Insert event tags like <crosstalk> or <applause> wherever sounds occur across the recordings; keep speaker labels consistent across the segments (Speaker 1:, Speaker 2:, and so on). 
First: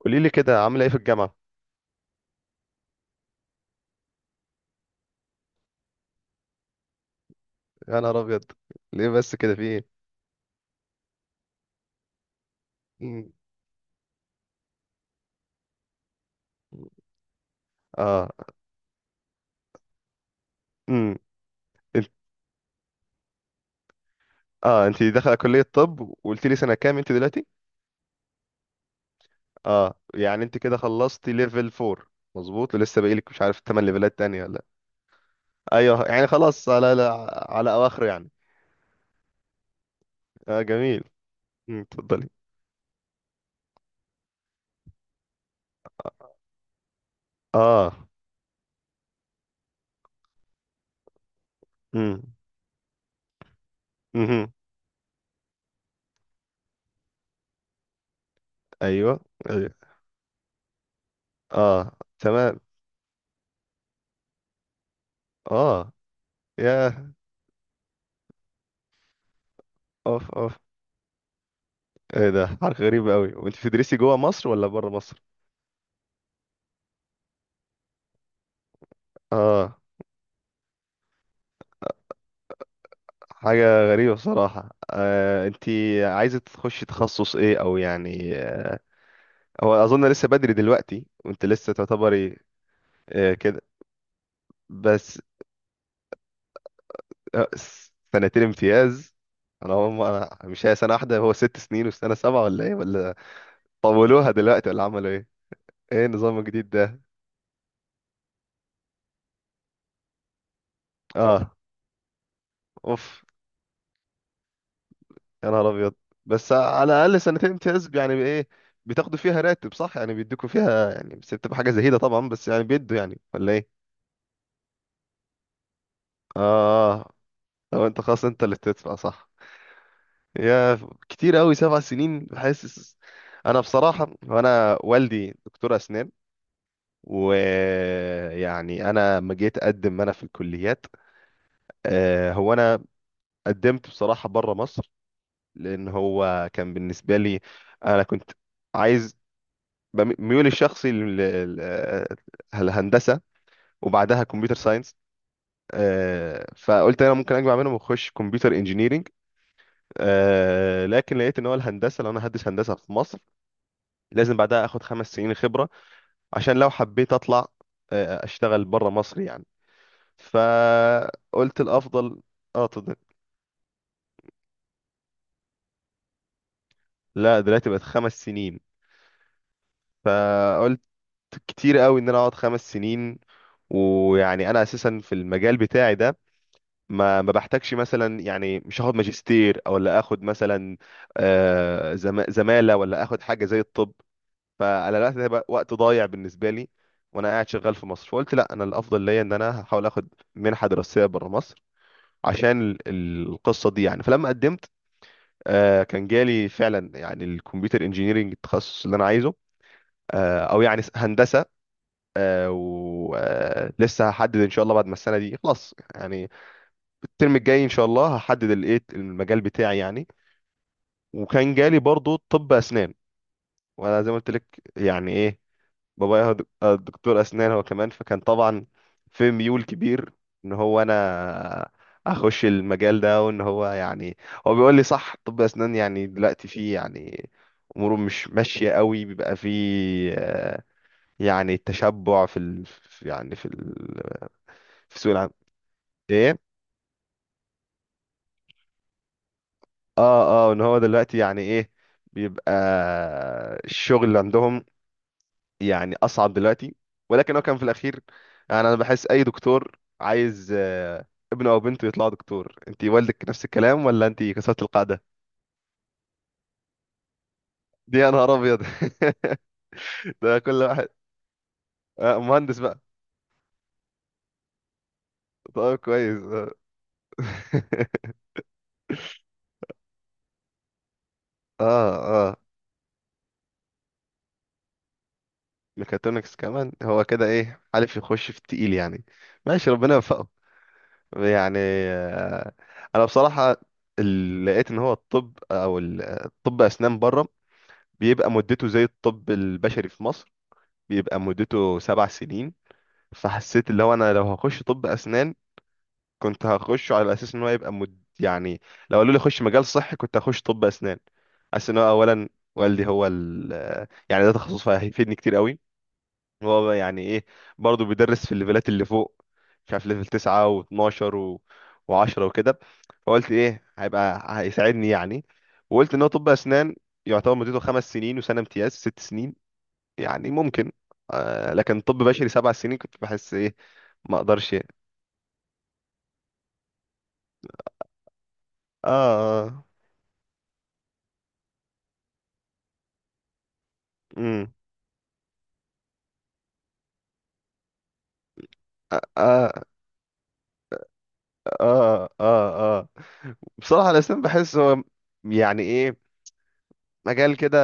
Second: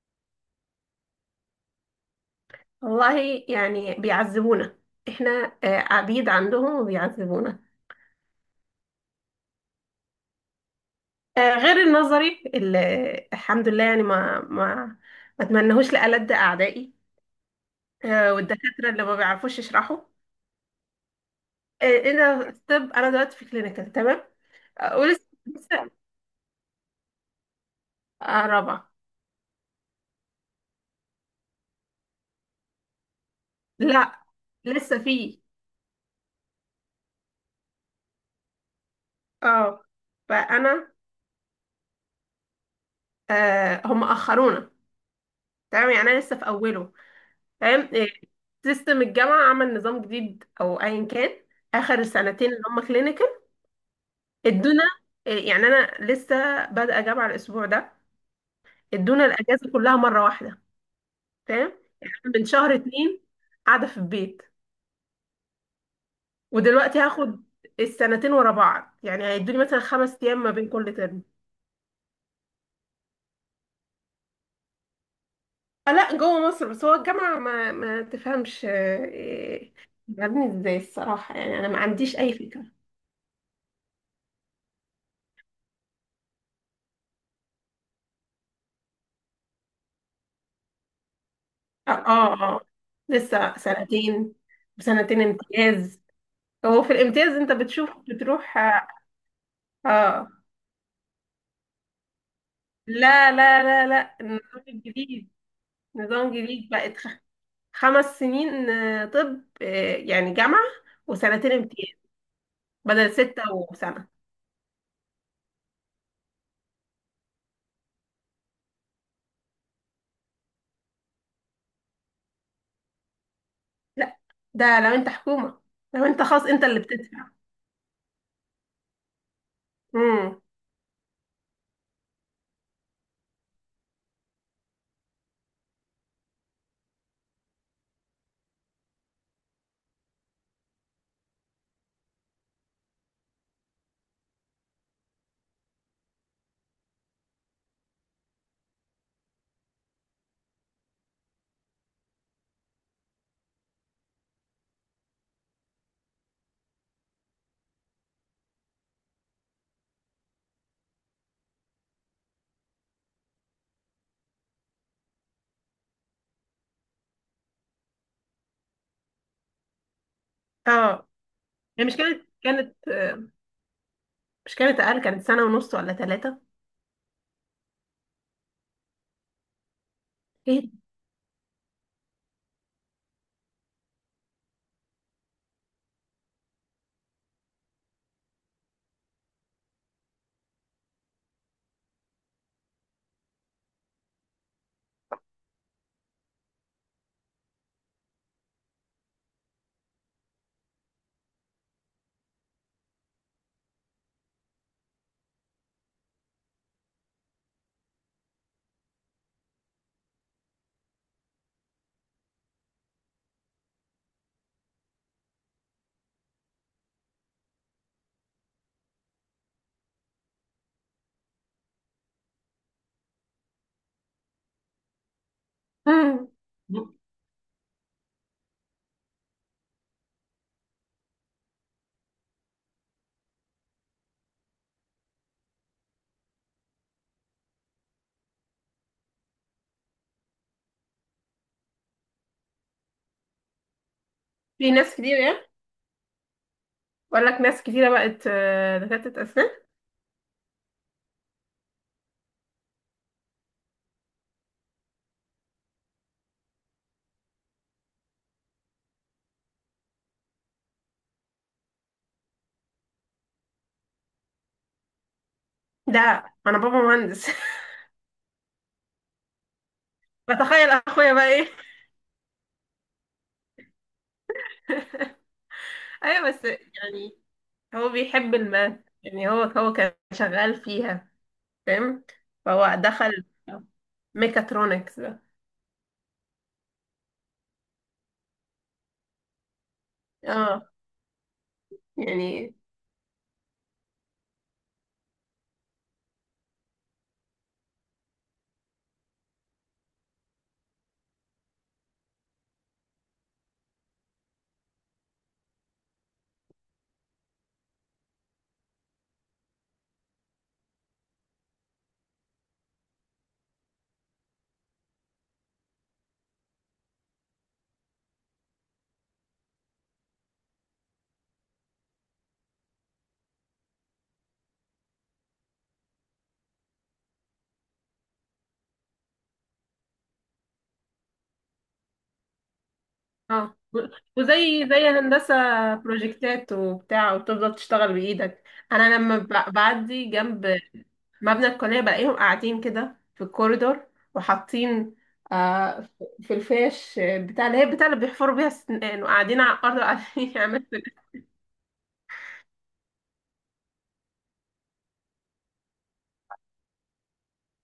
Speaker 1: قولي لي كده عامله ايه في الجامعه.
Speaker 2: والله يعني بيعذبونا، احنا. عبيد عندهم وبيعذبونا.
Speaker 1: يا نهار ابيض، ليه بس كده؟ في ايه؟
Speaker 2: غير النظري اللي...
Speaker 1: مم.
Speaker 2: الحمد لله، يعني ما اتمنهوش لألد أعدائي.
Speaker 1: اه.
Speaker 2: والدكاترة اللي ما بيعرفوش يشرحوا.
Speaker 1: امم. انت-
Speaker 2: انا طب، انا دلوقتي في كلينيكال، تمام.
Speaker 1: اه، انت
Speaker 2: ولسه
Speaker 1: داخله كليه طب، وقلت لي سنه كام انت دلوقتي؟
Speaker 2: رابعة.
Speaker 1: اه، يعني انت كده خلصتي ليفل 4؟ مظبوط، لسه باقي لك مش عارف 8
Speaker 2: لا،
Speaker 1: ليفلات تانية ولا؟
Speaker 2: لسه في،
Speaker 1: ايوه، يعني خلاص على على, اواخره يعني.
Speaker 2: اه
Speaker 1: اه
Speaker 2: فانا،
Speaker 1: جميل. مم، اتفضلي.
Speaker 2: هم اخرونا. تمام، يعني انا لسه في اوله. تمام.
Speaker 1: اه.
Speaker 2: سيستم الجامعة عمل نظام جديد أو أيا كان. آخر
Speaker 1: امم.
Speaker 2: السنتين اللي هم كلينيكال،
Speaker 1: امم.
Speaker 2: ادونا. يعني أنا لسه بادئة جامعة الأسبوع ده.
Speaker 1: ايوه.
Speaker 2: ادونا الأجازة
Speaker 1: ايوه.
Speaker 2: كلها مرة واحدة. تمام.
Speaker 1: اه
Speaker 2: يعني أنا من
Speaker 1: تمام.
Speaker 2: شهر اتنين قاعدة في البيت،
Speaker 1: اه. يا.
Speaker 2: ودلوقتي هاخد السنتين ورا بعض. يعني هيدوني مثلا خمس
Speaker 1: اوف
Speaker 2: أيام ما
Speaker 1: اوف،
Speaker 2: بين كل ترم.
Speaker 1: ايه ده حركه غريبه قوي؟ وانت بتدرسي جوه مصر ولا بره مصر؟
Speaker 2: لا، جوه مصر. بس هو الجامعة ما ما تفهمش. آه، إيه،
Speaker 1: اه
Speaker 2: عاملين ازاي الصراحة؟ يعني أنا ما عنديش أي فكرة.
Speaker 1: حاجة غريبة بصراحة. انتي عايزة تخشي تخصص ايه، او يعني هو اظن لسه بدري دلوقتي وانت لسه
Speaker 2: اه، اه،
Speaker 1: تعتبري
Speaker 2: آه. لسه
Speaker 1: كده
Speaker 2: سنتين.
Speaker 1: بس.
Speaker 2: سنتين امتياز. هو في الامتياز انت بتشوف،
Speaker 1: سنتين
Speaker 2: بتروح. اه.
Speaker 1: امتياز. انا هم،
Speaker 2: آه.
Speaker 1: أنا مش هي سنة واحدة، هو 6 سنين والسنة سبعة، ولا ايه، ولا
Speaker 2: لا لا لا لا،
Speaker 1: طولوها
Speaker 2: النظام
Speaker 1: دلوقتي ولا عملوا ايه؟
Speaker 2: الجديد.
Speaker 1: ايه
Speaker 2: نظام
Speaker 1: النظام
Speaker 2: جديد،
Speaker 1: الجديد
Speaker 2: بقت
Speaker 1: ده؟
Speaker 2: خمس سنين. طب، يعني جامعة وسنتين
Speaker 1: اه
Speaker 2: امتياز، بدل
Speaker 1: اوف.
Speaker 2: ستة وسنة.
Speaker 1: يا نهار ابيض. بس على الاقل سنتين امتياز يعني ايه؟ بتاخدوا فيها راتب صح؟ يعني بيدوكوا فيها يعني، بس بتبقى حاجة زهيدة طبعا، بس يعني بيدوا يعني ولا ايه؟
Speaker 2: لا، ده لو انت حكومة. لو انت خاص، انت اللي
Speaker 1: اه. آه.
Speaker 2: بتدفع.
Speaker 1: لو انت خلاص انت اللي بتدفع صح.
Speaker 2: امم.
Speaker 1: يا، كتير قوي 7 سنين بحس. انا بصراحه وانا والدي دكتور اسنان، ويعني انا لما جيت اقدم انا في الكليات، هو انا قدمت بصراحه بره مصر، لان هو كان بالنسبه لي. انا كنت عايز، ميولي الشخصي لل الهندسه وبعدها كمبيوتر ساينس. فقلت انا ممكن اجمع منهم واخش كمبيوتر انجينيرنج. آه، لكن لقيت ان هو الهندسه، لو انا هدرس هندسه في مصر، لازم بعدها اخد 5 سنين خبره عشان لو حبيت اطلع اشتغل بره مصر يعني.
Speaker 2: اه،
Speaker 1: فقلت
Speaker 2: هي مش
Speaker 1: الافضل.
Speaker 2: كانت
Speaker 1: اه
Speaker 2: كانت
Speaker 1: تض-
Speaker 2: مش كانت اقل، كانت سنة ونص ولا ثلاثة.
Speaker 1: لا، دلوقتي بقت 5 سنين.
Speaker 2: ايه ده؟
Speaker 1: فقلت كتير قوي ان انا اقعد 5 سنين. ويعني انا اساسا في المجال بتاعي ده ما بحتاجش مثلا، يعني مش هاخد ماجستير او لا اخد مثلا زماله ولا اخد حاجه زي الطب. فعلى الوقت ده بقى وقت ضايع بالنسبه لي، وانا قاعد شغال في مصر. فقلت لا، انا الافضل ليا ان انا هحاول اخد منحه دراسيه بره مصر عشان القصه دي يعني. فلما قدمت كان جالي فعلا يعني الكمبيوتر انجينيرنج، التخصص اللي انا عايزه، او يعني هندسه. ولسه هحدد ان شاء الله بعد ما السنه دي خلاص يعني، الترم الجاي ان شاء الله هحدد الايه المجال بتاعي يعني. وكان جالي برضو طب اسنان. وانا زي ما قلت لك، يعني ايه، بابايا
Speaker 2: مم.
Speaker 1: هو دكتور اسنان هو كمان. فكان طبعا في ميول كبير ان هو انا اخش المجال ده، وان هو يعني هو بيقول لي صح، طب اسنان يعني دلوقتي فيه يعني اموره مش ماشيه قوي، بيبقى فيه آه، يعني تشبع في ال... في، يعني في ال...
Speaker 2: في ناس
Speaker 1: في سوق
Speaker 2: كتير،
Speaker 1: العمل.
Speaker 2: يعني.
Speaker 1: ايه.
Speaker 2: بقول لك، ناس كتيرة بقت دكاترة أسنان.
Speaker 1: اه اه، ان هو دلوقتي يعني ايه بيبقى الشغل اللي عندهم يعني اصعب دلوقتي. ولكن هو كان في الاخير، يعني انا بحس اي دكتور عايز ابنه او بنته يطلع دكتور. انت والدك نفس الكلام ولا انت كسرت القاعده
Speaker 2: ده أنا بابا مهندس.
Speaker 1: دي؟ يا نهار ابيض. <laughs>
Speaker 2: <laughs>
Speaker 1: ده كل
Speaker 2: بتخيل
Speaker 1: واحد.
Speaker 2: أخويا بقى إيه.
Speaker 1: مهندس بقى.
Speaker 2: <laughs>
Speaker 1: طيب كويس
Speaker 2: أيوة، بس
Speaker 1: اه.
Speaker 2: يعني، هو
Speaker 1: <laughs>
Speaker 2: بيحب الماث. يعني هو كان شغال فيها،
Speaker 1: اه،
Speaker 2: فاهم؟
Speaker 1: آه.
Speaker 2: فهو دخل ميكاترونكس ده.
Speaker 1: ميكاترونكس كمان، هو كده ايه حالف يخش في التقيل يعني. ماشي ربنا يوفقه.
Speaker 2: اه،
Speaker 1: يعني
Speaker 2: يعني،
Speaker 1: انا بصراحه لقيت ان هو الطب او الطب اسنان بره بيبقى مدته زي الطب البشري في مصر، بيبقى مدته 7 سنين. فحسيت اللي هو انا لو هخش طب اسنان، كنت هخشه على اساس ان هو يبقى مد... يعني لو قالوا لي خش مجال صحي كنت هخش طب اسنان. حاسس ان هو اولا والدي هو ال... يعني ده تخصص فهيفيدني كتير قوي. هو بقى يعني ايه، برضه بيدرس في الليفلات اللي فوق، مش عارف ليفل 9 و12 و... و10 وكده. فقلت ايه هيبقى هيساعدني يعني. وقلت ان هو طب اسنان يعتبر مدته 5 سنين وسنه امتياز 6 سنين، يعني ممكن. آه، لكن طب بشري 7 سنين كنت بحس ايه
Speaker 2: اه.
Speaker 1: ما
Speaker 2: وزي
Speaker 1: اقدرش.
Speaker 2: الهندسة، بروجكتات وبتاع، وتفضل تشتغل بإيدك. أنا لما
Speaker 1: اه.
Speaker 2: بعدي جنب مبنى الكلية، بلاقيهم قاعدين كده في الكوريدور،
Speaker 1: امم.
Speaker 2: وحاطين في في الفيش بتاع اللي هي بتاع اللي بيحفروا بيها السنان، وقاعدين
Speaker 1: اه
Speaker 2: على الأرض، وقاعدين <laughs> يعملوا
Speaker 1: اه اه اه، بصراحة الأسنان بحس هو يعني ايه مجال كده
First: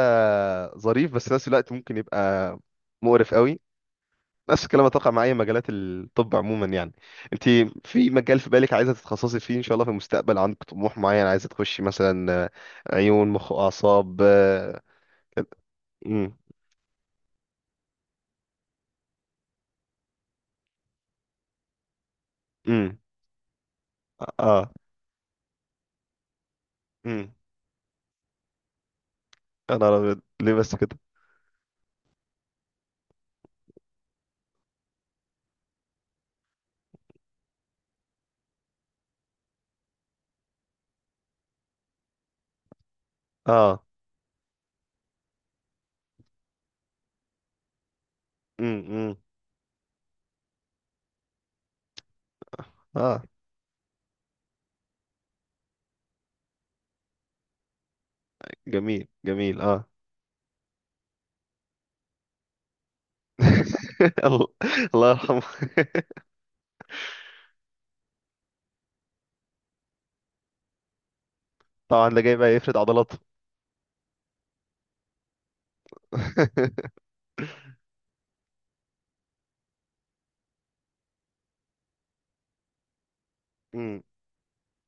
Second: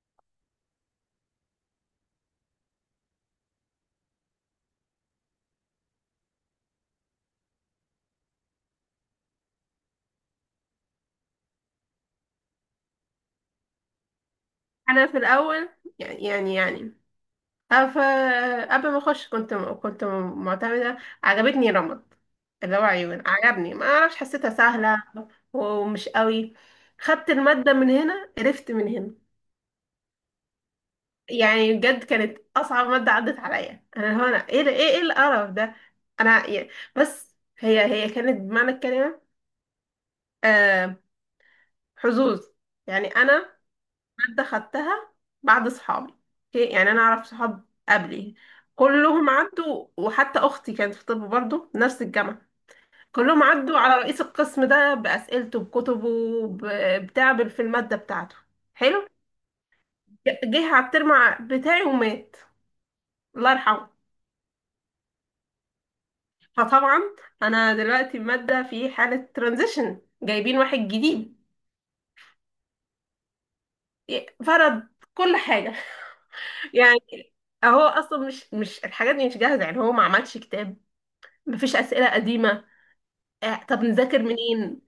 Speaker 1: ظريف، بس في نفس الوقت ممكن يبقى مقرف قوي. نفس الكلام اتوقع مع اي مجالات الطب عموما يعني. انت في مجال في بالك عايزة تتخصصي فيه ان شاء الله في المستقبل؟ عندك طموح معين؟ عايزة تخشي مثلا عيون، مخ، اعصاب؟
Speaker 2: أنا في الأول،
Speaker 1: امم.
Speaker 2: يعني، أف... قبل ما أخش كنت كنت معتمدة. عجبتني رمد، اللي هو
Speaker 1: امم.
Speaker 2: عيون. عجبني، ما أعرفش، حسيتها
Speaker 1: اه.
Speaker 2: سهلة ومش قوي.
Speaker 1: مم.
Speaker 2: خدت المادة من هنا، قرفت من هنا.
Speaker 1: يا نهار أبيض، ليه بس كده؟
Speaker 2: يعني بجد كانت اصعب ماده عدت عليا. انا هنا، ايه ده، ايه ايه القرف ده. انا يعني، بس هي كانت بمعنى الكلمه آه حظوظ. يعني انا،
Speaker 1: اه.
Speaker 2: ماده خدتها بعد صحابي. اوكي، يعني انا اعرف صحاب قبلي
Speaker 1: امم.
Speaker 2: كلهم عدوا، وحتى اختي كانت في طب برضه نفس الجامعه،
Speaker 1: اه
Speaker 2: كلهم عدوا على رئيس القسم ده، باسئلته، بكتبه، بتعب في الماده بتاعته. حلو.
Speaker 1: جميل جميل اه.
Speaker 2: جه على الترم بتاعي ومات، الله يرحمه.
Speaker 1: <laughs> الله. الله يرحمه. <laughs>
Speaker 2: فطبعا، انا دلوقتي مادة في حالة ترانزيشن، جايبين واحد جديد.
Speaker 1: طبعا ده جاي بقى يفرد عضلاته.
Speaker 2: فرض كل حاجة. <laughs>
Speaker 1: <laughs>
Speaker 2: يعني هو اصلا مش مش الحاجات دي مش جاهزة. يعني هو ما عملش كتاب، مفيش اسئلة قديمة. طب
Speaker 1: أمم.
Speaker 2: نذاكر منين؟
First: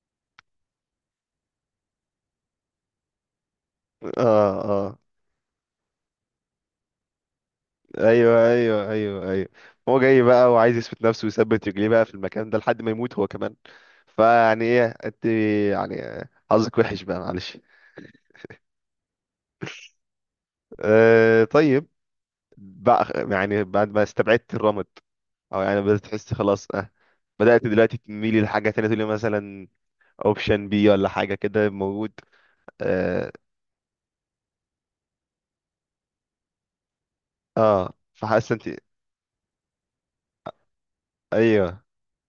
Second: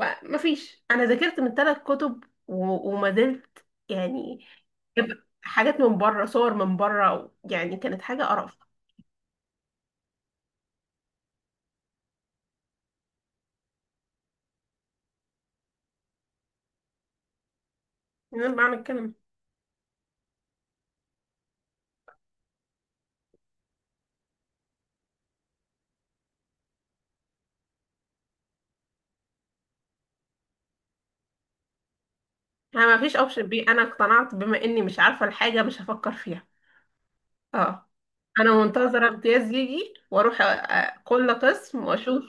Speaker 2: مفيش. انا ذاكرت من ثلاث كتب، وما زلت يعني
Speaker 1: اه اه.
Speaker 2: جايبة حاجات من بره، صور من بره. يعني كانت حاجة
Speaker 1: ايوه
Speaker 2: قرف.
Speaker 1: ايوه ايوه ايوه، هو جاي بقى وعايز يثبت نفسه ويثبت رجليه بقى في المكان ده لحد ما يموت هو كمان. فيعني ايه انت، يعني حظك وحش بقى معلش.
Speaker 2: من بعمل الكلام.
Speaker 1: آه طيب. بقى يعني بعد ما استبعدت الرمد، او يعني بدأت تحس خلاص بدأت دلوقتي تميلي لحاجة تانية، تقولي مثلا اوبشن بي ولا حاجة كده موجود؟
Speaker 2: انا مفيش
Speaker 1: اه،
Speaker 2: اوبشن بي. انا اقتنعت بما اني مش عارفة الحاجة، مش هفكر فيها. اه،
Speaker 1: آه. فحاسة
Speaker 2: انا
Speaker 1: انت.
Speaker 2: منتظره امتياز يجي واروح كل
Speaker 1: ايوه
Speaker 2: قسم واشوف.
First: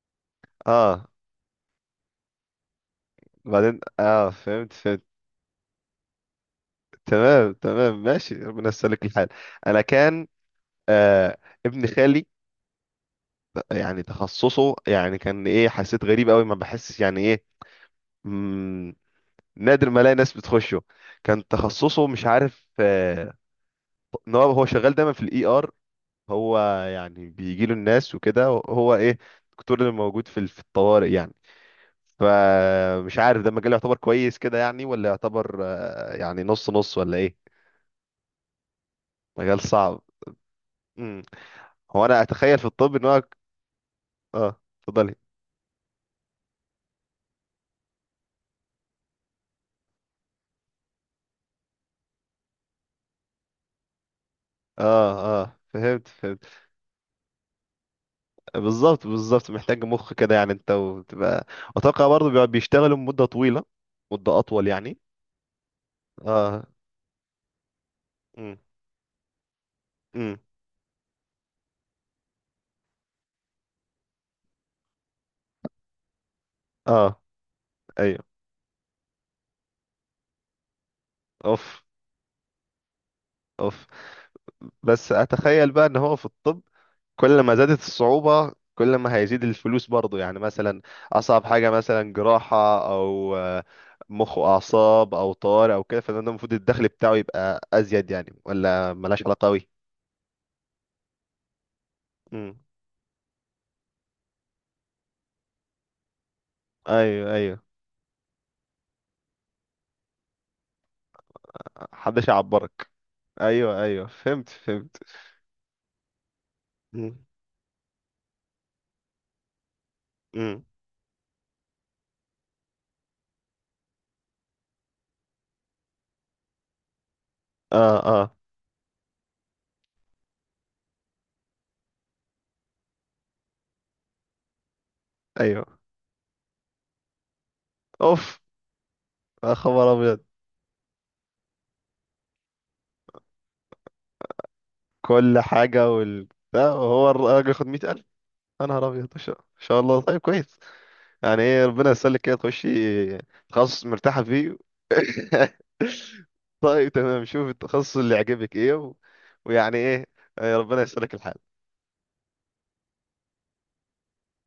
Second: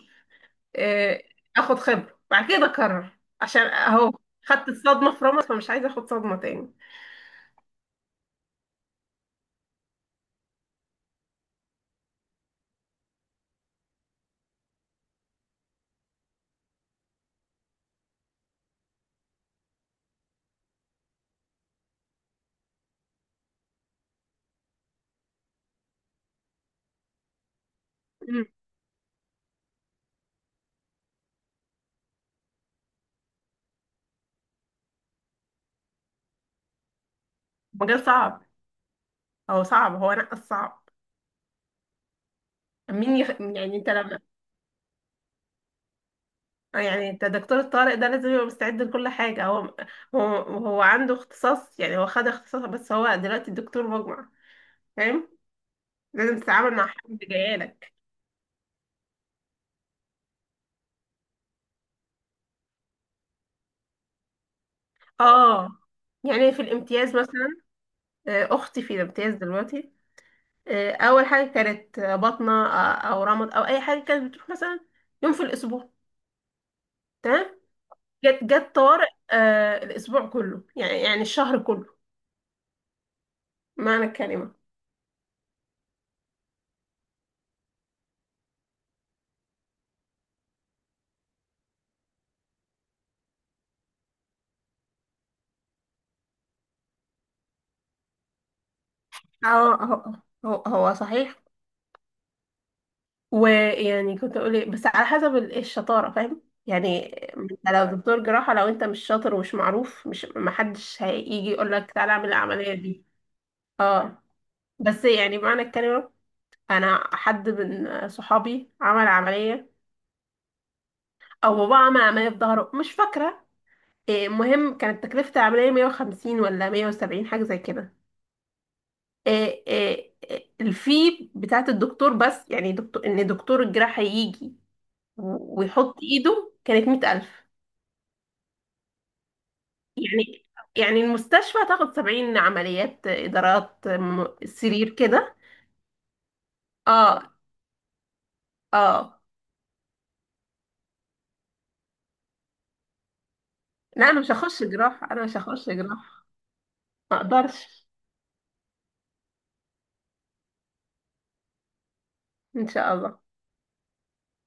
Speaker 1: اه
Speaker 2: آه، اخد خبره، بعد كده اقرر، عشان
Speaker 1: بعدين،
Speaker 2: اهو
Speaker 1: اه
Speaker 2: خدت
Speaker 1: فهمت فهمت.
Speaker 2: الصدمه في رمض، فمش عايزه اخد صدمه تاني.
Speaker 1: تمام تمام، ماشي ربنا يسلك الحال. انا كان آه ابن خالي يعني تخصصه، يعني كان ايه حسيت غريب قوي، ما بحس يعني ايه، مم، نادر ما الاقي ناس بتخشه. كان تخصصه مش عارف ان هو هو شغال دايما في الاي ار. هو يعني بيجي له الناس وكده،
Speaker 2: مم.
Speaker 1: هو ايه الدكتور اللي موجود في في الطوارئ يعني. فمش عارف ده مجال يعتبر كويس كده يعني، ولا يعتبر يعني نص نص ولا ايه؟
Speaker 2: مجال صعب.
Speaker 1: مجال
Speaker 2: هو صعب،
Speaker 1: صعب.
Speaker 2: هو نقص صعب.
Speaker 1: امم. هو انا اتخيل في الطب ان هو
Speaker 2: يعني انت لما...
Speaker 1: اه اتفضلي.
Speaker 2: يعني انت دكتور الطارق ده لازم يبقى مستعد لكل حاجه. هو هو عنده اختصاص، يعني هو خد اختصاص، بس هو دلوقتي الدكتور مجمع. فاهم؟
Speaker 1: اه اه فهمت
Speaker 2: لازم
Speaker 1: فهمت.
Speaker 2: تتعامل مع حد جايلك.
Speaker 1: بالظبط بالظبط، محتاج مخ كده يعني انت وتبقى. اتوقع برضه بيشتغلوا مدة طويلة، مدة اطول يعني.
Speaker 2: اه، يعني في
Speaker 1: اه.
Speaker 2: الامتياز مثلا.
Speaker 1: امم.
Speaker 2: اختي في الامتياز دلوقتي.
Speaker 1: امم.
Speaker 2: اول حاجه كانت بطنه، او رمض او اي حاجه، كانت بتروح مثلا يوم في الاسبوع،
Speaker 1: اه.
Speaker 2: تمام.
Speaker 1: ايوه.
Speaker 2: جت طوارئ، الاسبوع كله، يعني الشهر
Speaker 1: اوف
Speaker 2: كله،
Speaker 1: اوف.
Speaker 2: معنى الكلمه.
Speaker 1: بس اتخيل بقى ان هو في الطب كل ما زادت الصعوبة كل ما هيزيد الفلوس برضو يعني. مثلا أصعب حاجة مثلا جراحة، أو مخ وأعصاب، أو طوارئ أو كده، فده المفروض الدخل بتاعه يبقى أزيد يعني، ولا ملهاش علاقة أوي؟
Speaker 2: هو هو هو صحيح.
Speaker 1: مم.
Speaker 2: ويعني كنت اقول ايه، بس على حسب الشطاره، فاهم يعني؟
Speaker 1: أيوه أيوه.
Speaker 2: انت لو دكتور جراحه، لو انت مش شاطر ومش معروف، مش محدش هيجي يقول لك تعالى
Speaker 1: محدش
Speaker 2: اعمل العمليه
Speaker 1: يعبرك.
Speaker 2: دي.
Speaker 1: أيوه أيوه
Speaker 2: اه.
Speaker 1: فهمت فهمت.
Speaker 2: بس يعني، معنى الكلمه، انا
Speaker 1: مم.
Speaker 2: حد من صحابي عمل عمليه،
Speaker 1: مم.
Speaker 2: او بابا عمل عمليه في ظهره مش فاكره. المهم كانت تكلفه العمليه 150 ولا 170، حاجه زي كده.
Speaker 1: آه آه.
Speaker 2: إيه، إيه، إيه، الفي بتاعه الدكتور. بس يعني دكتور، ان دكتور الجراحه يجي
Speaker 1: أيوه.
Speaker 2: ويحط ايده، كانت 100,000.
Speaker 1: أوف. يا خبر أبيض.
Speaker 2: يعني، المستشفى تاخد 70 عمليات إدارات، سرير كده.
Speaker 1: كل حاجة، وال ده هو
Speaker 2: اه،
Speaker 1: الراجل ياخد 100,000. يا نهار أبيض، إن
Speaker 2: اه،
Speaker 1: شاء إن شاء الله طيب كويس. يعني ايه ربنا يسلك كده، تخشي تخصص
Speaker 2: لا، انا
Speaker 1: مرتاحة
Speaker 2: مش
Speaker 1: فيه.
Speaker 2: هخش جراحه، انا مش هخش جراحه.
Speaker 1: <laughs> طيب
Speaker 2: ما
Speaker 1: تمام، شوف
Speaker 2: اقدرش.
Speaker 1: التخصص اللي يعجبك ايه و... ويعني ايه ربنا يسلك الحال.
Speaker 2: ان شاء الله.